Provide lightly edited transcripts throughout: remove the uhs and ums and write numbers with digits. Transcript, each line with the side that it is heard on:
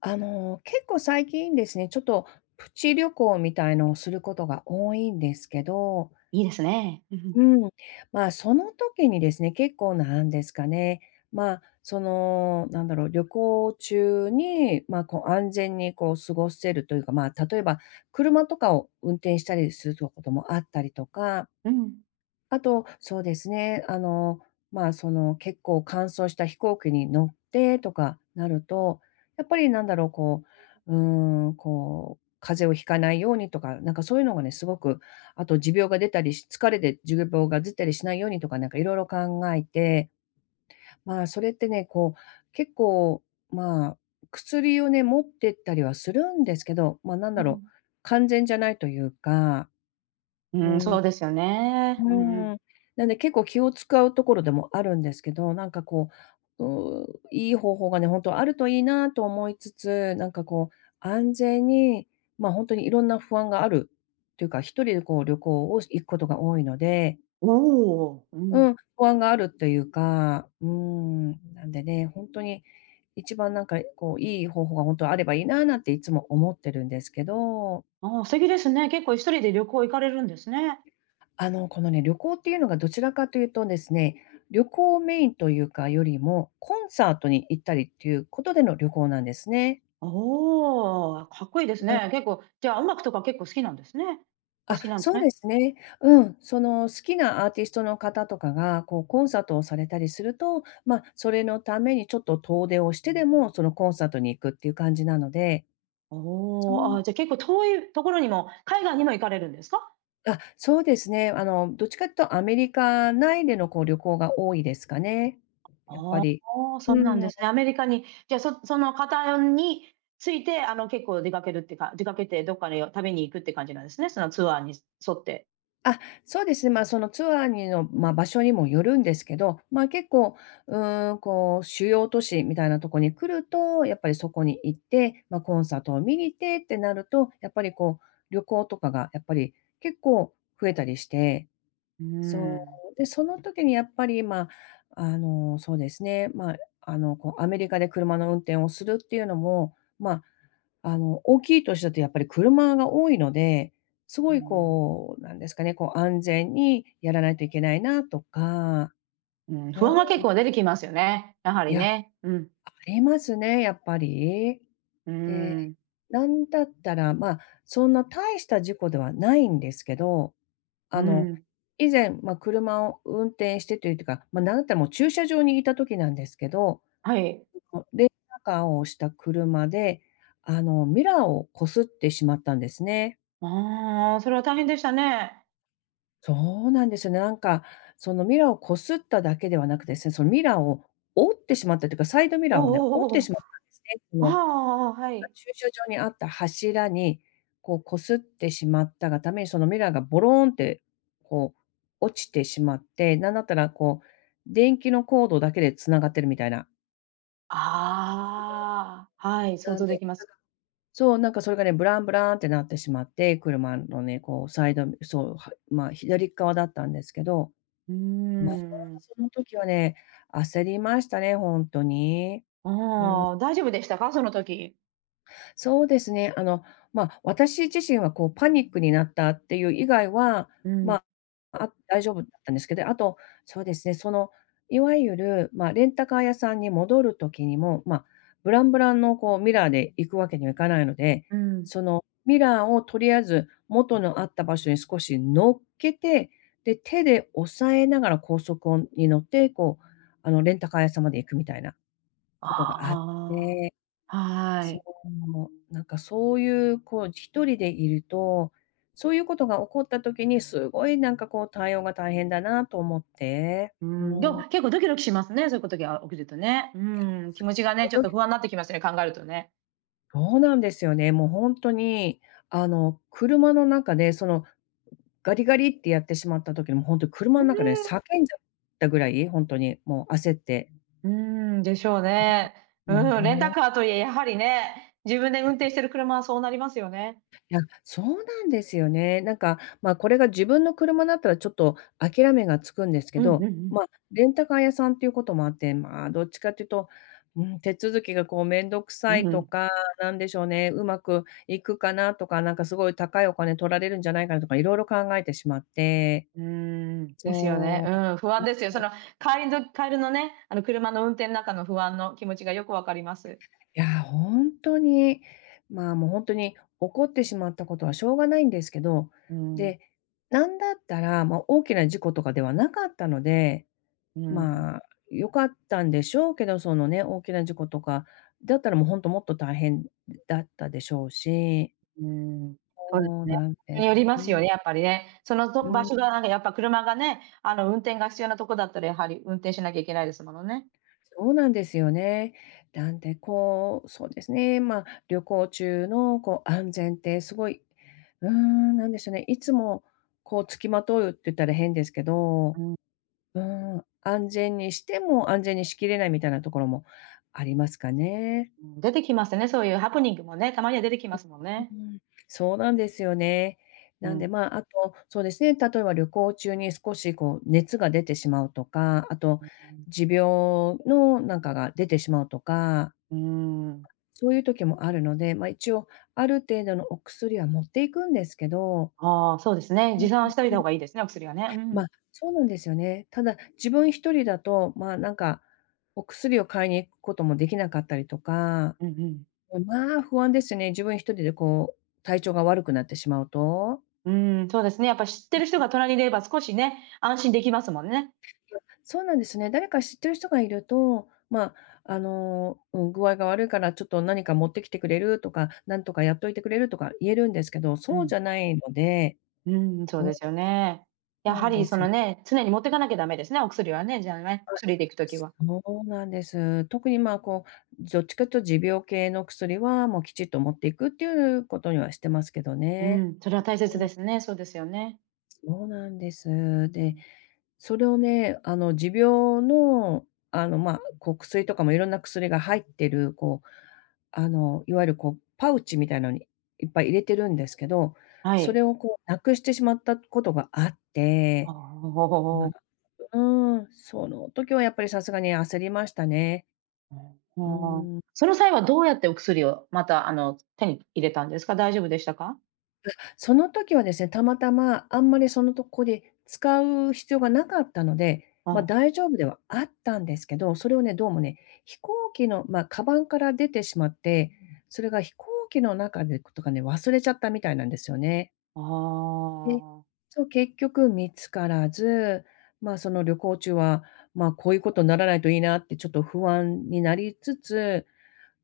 left: あの、結構最近ですね、ちょっとプチ旅行みたいのをすることが多いんですけど、
right: いいですね。うん
left: うん、まあ、その時にですね、結構なんですかね、まあ、その、なんだろう、旅行中に、まあ、こう安全にこう過ごせるというか、まあ、例えば車とかを運転したりすることもあったりとか、
right: うん。うん。
left: あと、そうですね、あの、まあ、その、結構乾燥した飛行機に乗ってとかなると、やっぱりなんだろう、こう、こう、風邪をひかないようにとか、なんかそういうのがね、すごく、あと持病が出たりし疲れで持病が出たりしないようにとか、なんかいろいろ考えて、まあ、それってね、こう、結構、まあ、薬をね、持ってったりはするんですけど、まあ、なん
right: う
left: だろ
right: ん。
left: う、完全じゃないというか、う
right: そ
left: ん。
right: うですよ
left: う
right: ね。うんうん。
left: ーん。なんで結構気を使うところでもあるんですけど、なんかこう、いい方法がね、本当あるといいなと思いつつ、なんかこう、安全に、まあ本当にいろんな不安があるというか、一人でこう旅行を行くことが多いので、
right: おお、うん。
left: うん、不安があるというか、なんでね、本当に一番なんかこう、いい方法が本当あればいいななんていつも思ってるんですけど。
right: ああ、素敵ですね。結構一人で旅行行かれるんですね。
left: あの、このね、旅行っていうのがどちらかというとですね、旅行メインというかよりも、コンサートに行ったりっていうことでの旅行なんですね。
right: おお、かっこいいです
left: うん。
right: ね。結構、じゃあ音楽とか結構好きなんですね。お好
left: あ、
right: きなんです
left: そう
right: ね。
left: ですね。うん。その好きなアーティストの方とかが、こうコンサートをされたりすると、まあそれのためにちょっと遠出をしてでも、そのコンサートに行くっていう感じなので、
right: お
left: そ
right: お、
left: う
right: あじゃあ結構遠いところにも、海外にも行かれるんですか？
left: あ、そうですね。あの、どっちかというとアメリカ内でのこう旅行が多いですかね、やっ
right: あ
left: ぱり。
right: あ、そうなん
left: う
right: で
left: ん。
right: すね。アメリカに、じゃあ、その方について、結構出かけるっていうか出かけてどっかに旅に行くって感じなんですね、そのツアーに沿って。
left: あ、そうですね。まあ、そのツアーにの、まあ、場所にもよるんですけど、まあ結構、こう、主要都市みたいなとこに来ると、やっぱりそこに行って、まあ、コンサートを見に行ってってなると、やっぱりこう、旅行とかがやっぱり結構増えたりして、
right: う
left: そ
right: ん。
left: う、で、その時にやっぱり、まあ、あの、そうですね、まああの、こう、アメリカで車の運転をするっていうのも、まああの、大きい都市だとやっぱり車が多いので、す
right: うー
left: ごい
right: ん、
left: こう、なんですかね、こう安全にやらないといけないなとか、
right: うん、不
left: うん、
right: 安は結構出てきますよね、やは
left: い
right: り
left: や、
right: ね。うん。
left: ありますね、やっぱり。
right: うー
left: で、
right: ん、
left: なんだったら、まあ、そんな大した事故ではないんですけど、
right: う
left: あの、
right: ん、
left: 以前、まあ、車を運転してというか、まあ、なんだったらもう駐車場にいた時なんですけど、
right: はい。
left: レンタカーをした車で、あの、ミラーをこすってしまったんですね。
right: ああ、それは大変でしたね。
left: そうなんですよね。なんか、そのミラーを擦っただけではなくてですね、そのミラーを折ってしまったというか、サイドミ
right: お
left: ラーをね、折って
right: おおおおお。
left: しまったんですね。そ
right: あ
left: の、
right: あはい。
left: 駐車場にあった柱に、こう擦ってしまったがために、そのミラーがボローンって、こう落ちてしまって、なんだったらこう、電気のコードだけで繋がってるみたいな。
right: ああ、はい、想
left: なん
right: 像
left: で、
right: できま
left: それ
right: す。
left: がそう、なんかそれがね、ブランブランってなってしまって、車のね、こうサイドそう、はまあ、左側だったんですけど、
right: うー
left: まあ、
right: ん。
left: その時はね、焦りましたね、ほんとに。うー
right: ああ、大丈夫でしたか？その時。
left: そうですね。あの、まあ、私自身はこうパニックになったっていう以外は、
right: う
left: ま
right: ん、
left: ああ大丈夫だったんですけど、あと、そうですね、その、いわゆる、まあ、レンタカー屋さんに戻る時にも、まあ、ブランブランのこうミラーで行くわけにはいかないので、
right: うん。
left: そのミラーをとりあえず元のあった場所に少し乗っけて、で、手で押さえながら高速をに乗って、こう、あの、レンタカー屋さんまで行くみたいなことがあっ
right: あ
left: て、
right: あ、は
left: そ
right: い。
left: う、なんかそういう、こう一人でいると、そういうことが起こった時にすごいなんかこう対応が大変だなと思って。
right: うん、でも結構ドキドキしますね、そういうことが起きるとね。うん、気持ちがね、ちょっと 不安になってきますね、考えるとね。
left: そうなんですよね。もうほんとに、あの、車の中でそのガリガリってやってしまった時に、もうほんと車
right: う
left: の中でね
right: ん。
left: 叫んじゃったぐらい、ほんとにもう焦って、
right: うーでしょうね。
left: もう
right: うん、レンタ
left: ほ
right: カーといえ、やはりね、自分で運転してる車はそうなりますよね。
left: そうなんですよね。なんか、まあ、これが自分の車だったらちょっと諦めがつくんですけ
right: うんうん
left: ど、
right: うん。
left: まあ、レンタカー屋さんっていうこともあって、まあ、どっちかっていうと、うん、手続きがこうめんどく
right: う
left: さいと
right: ん。
left: か、なんでしょうね、うまくいくかなとか、なんかすごい高いお金取られるんじゃないかなとかいろいろ考えてしまって。
right: うーですよね。
left: そう。
right: うん、不安ですよ。その、帰りのね、車の運転の中の不安の気持ちがよくわかります。
left: いや、本当に、まあ、もう本当に怒ってしまったことはしょうがないんですけど、
right: うん、
left: で、なんだったら、まあ、大きな事故とかではなかったので、
right: うん、
left: まあ、良かったんでしょうけど、そのね、大きな事故とかだったらもう本当もっと大変だったでしょうし、
right: うん。そうで
left: そ
right: す
left: う
right: ね。
left: なん
right: に
left: で
right: よりま
left: う
right: すよ
left: ん、
right: ね、やっぱりね。その
left: う
right: と場
left: ん。
right: 所がなんかやっぱ車がね、運転が必要なとこだったらやはり運転しなきゃいけないですものね。
left: そうなんですよね。なんでこう、そうですね、まあ、旅行中のこう、安全ってすごい、なんでしょうね、いつもこう付きまとうって言ったら変ですけど、
right: うん、
left: 安全にしても安全にしきれないみたいなところもありますかね。
right: うん、出てきますね、そういうハプニングもね、たまには出てきますもん
left: う
right: ね。
left: ん、そうなんですよね。
right: う
left: なんで、
right: ん。
left: まあ、あと、そうですね、例えば旅行中に少しこう熱が出てしまうとか、あと
right: うん、
left: 持病のなんかが出てしまうとか、
right: うーん。
left: そういう時もあるので、まあ、一応ある程度のお薬は持っていくんですけど、
right: ああ、そうですね。
left: うん
right: 持
left: う
right: 参
left: ん
right: しておい
left: う
right: た
left: ん。
right: 方がいいですね、お薬はね。うん。
left: ま、そうなんですよね。ただ、自分一人だと、まあ、なんか、お薬を買いに行くこともできなかったりとか、
right: うんうん。
left: うん、まあ、不安ですね。自分一人でこう、体調が悪くなってしまうと。
right: そうですね。やっぱ知ってる人が隣にいれば少しね、安心できますもんね。
left: そうなんですね。誰か知ってる人がいると、まあ、あの、うん、具合が悪いからちょっと何か持ってきてくれるとか、なんとかやっといてくれるとか言えるんですけど、
right: う
left: そう
right: ん。
left: じゃないので。
right: うん、そう
left: うん、そ
right: ですよね。
left: う
right: や
left: な
right: は
left: んで
right: りそ
left: すよ。
right: のね、常に持ってかなきゃダメですね、お薬はね、じゃあね、一人で行くときは。
left: そうなんです。特に、まあ、こう、どっちかというと持病系の薬は、もうきちっと持っていくっていうことにはしてますけど
right: う
left: ね。
right: ん、それは大切
left: う
right: で
left: ん。
right: すね。そうですよね。
left: そうなんです。
right: う
left: で、
right: ん、
left: それをね、あの、持病の、あの、まあ、こう、薬とかもいろんな薬が入ってる、こう、あの、いわゆる、こう、パウチみたいなのにいっぱい入れてるんですけど、
right: は
left: そ
right: い。
left: れを、こう、なくしてしまったことがあっ
right: あ
left: て、
right: あ、
left: まあ、うん、その時はやっぱりさすがに焦りましたね。
right: あ
left: う
right: あ。
left: ん。
right: その際はどうやってお薬をまた、手に入れたんですか？大丈夫でしたか？
left: その時はですね、たまたまあんまりそのとこで使う必要がなかったので、
right: ああ、
left: 大丈夫ではあったんですけど、それをね、どうもね、飛行機の、カバンから出てしまって、それが飛行機の中でとかね、忘れちゃったみたいなんですよね。
right: あ
left: で、
right: あ。
left: そう、結局見つからず、その旅行中は、こういうことにならないといいなってちょっと不安になりつつ、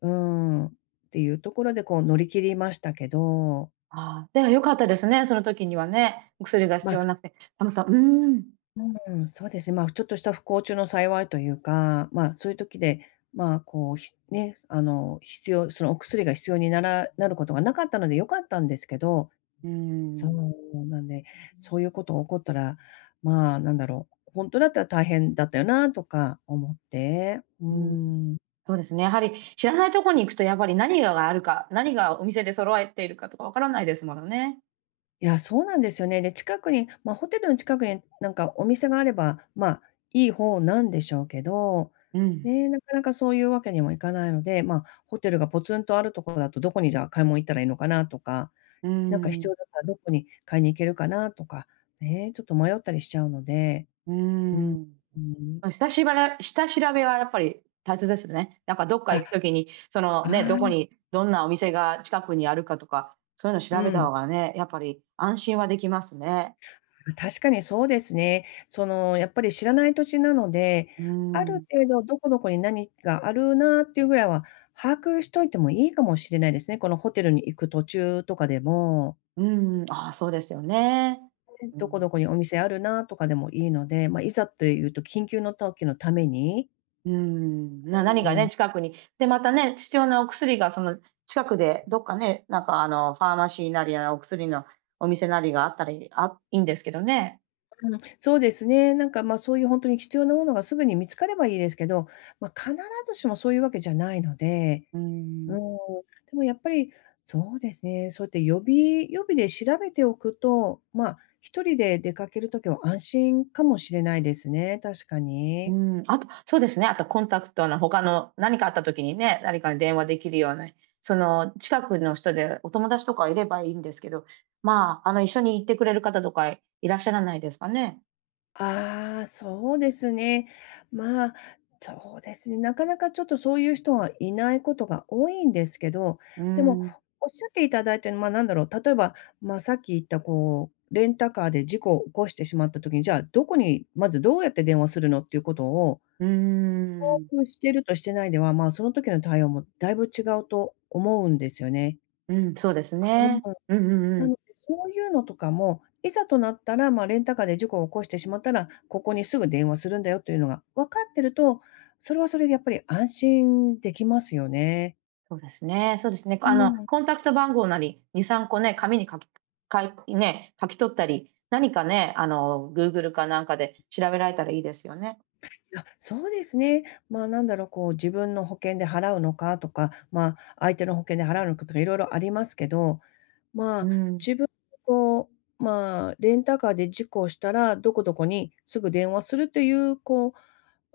left: うん、っていうところでこう乗り切りましたけど、
right: ああ、では良かったですね、その時にはね。お薬が
left: ま、
right: 必要
left: あ
right: なくて。たまたま。
left: うん、そうですね、ちょっとした不幸中の幸いというか、そういう時で、まあ、こう、ひね、あの、必要そのお薬が必要にならなることがなかったので良かったんですけど、
right: うー
left: そ
right: ん、
left: うなんで、そういうことが起こったら、なんだろう、本当だったら大変だったよなとか思って、う
right: うーん。
left: ん。
right: そうですね、やはり知らないとこに行くとやっぱり何があるか、何がお店で揃えているかとかわからないですものね。
left: いや、そうなんですよね。で、近くに、ホテルの近くになんかお店があれば、いい方なんでしょうけど、
right: うん、
left: ね、なかなかそういうわけにもいかないので、ホテルがポツンとあるところだとどこにじゃあ買い物行ったらいいのかなとか、
right: うー
left: なんか必
right: ん、
left: 要だったらどこに買いに行けるかなとか、ね、ちょっと迷ったりしちゃうので、
right: うー
left: うん、
right: ん。
left: うん。
right: ま、下しばら下調べはやっぱり大切ですね。なんかどっか
left: あ、
right: 行く時に、その
left: あ
right: ね、ど
left: あ、
right: こにどんなお店が近くにあるかとか、そういうの
left: う
right: 調べた
left: ん。
right: 方がね、やっぱり安心はできますね。
left: ま確かにそうですね。その、やっぱり知らない土地なので、
right: うー
left: あ
right: ん。
left: る程度どこどこに何があるなっていうぐらいは把握しといてもいいかもしれないですね。このホテルに行く途中とかでも、
right: うん、ああ、そうですよね。う
left: どこ
right: ん、
left: どこにお店あるなとかでもいいので、いざというと緊急の時のために、
right: うん、何
left: う
right: が
left: ん、う
right: ね、
left: ん、
right: 近くに。で、またね、必要なお薬がその近くでどっかね、なんかファーマシーなり、お薬のお店なりがあったらいいんですけどね。
left: そうですね。なんか、ま、そういう本当に必要なものがすぐに見つかればいいですけど、必ずしもそういうわけじゃないので、
right: うん、
left: うん、でもやっぱり、そうですね、そうやって予備で調べておくと、一人で出かけるときは安心かもしれないですね、確か
right: う
left: に。
right: ん、あと、そうですね、あとコンタクトの他の何かあった時にね、誰かに電話できるような、その近くの人でお友達とかいればいいんですけど、まあ、一緒に行ってくれる方とかいらっしゃらないですかね？
left: ああ、そうですね。まあ、そうですね、なかなかちょっとそういう人はいないことが多いんですけど、
right: う
left: でも
right: ん、
left: おっしゃっていただいた、ま、なんだろう、例えば、ま、さっき言ったこう、レンタカーで事故を起こしてしまったときに、じゃあ、どこにまずどうやって電話するのっていうことを、
right: うん。
left: うん、してるとしてないでは、その時の対応もだいぶ違うと思うんですよね。
right: うん、そうです
left: うん。
right: ね。うんうんう
left: な
right: ん。
left: ので、そういうのとかも、いざとなったら、レンタカーで事故を起こしてしまったら、ここにすぐ電話するんだよというのが分かってると、それはそれでやっぱり安心できますよね。
right: そうですねそうですね。
left: うん。
right: コンタクト番号なり、2、3個ね、紙に書きかいね、書き取ったり、何かね、Google かなんかで調べられたらいいですよね。
left: あ、そうですね。なんだろう、こう、自分の保険で払うのかとか、相手の保険で払うのかとか、いろいろありますけど、ま
right: う
left: あ、
right: ん、
left: 自分、こう、まあ、レンタカーで事故をしたら、どこどこにすぐ電話するという、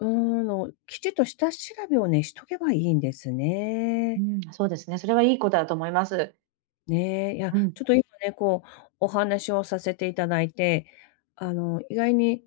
left: う、うーきちっと下調べをね、しとけばいいんです
right: う
left: ね。
right: ん、そうですね。それはいいことだと思います。
left: ねえ、いや、
right: うん。
left: ちょっと今ね、こう、お話をさせていただいて、意外に、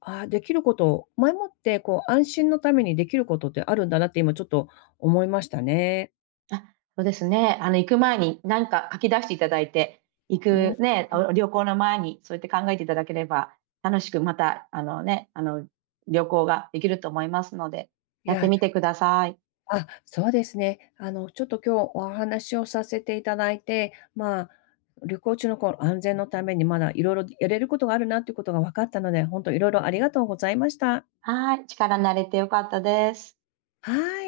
left: ああ、できること前もって、こう、安心のためにできることってあるんだなって今ちょっと思いましたね。
right: あ、そうですね。行く前に何か書き出していただいて、行
left: うん、
right: くね、お旅行の前にそうやって考えていただければ、楽しくまた、旅行ができると思いますので、
left: い
right: やって
left: や、
right: みてください。
left: あ、そうですね。ちょっと今日お話をさせていただいて、旅行中のこう、安全のためにまだいろいろやれることがあるなっていうことが分かったので、本当いろいろありがとうございました。
right: はい、力になれて良かったです。
left: はい。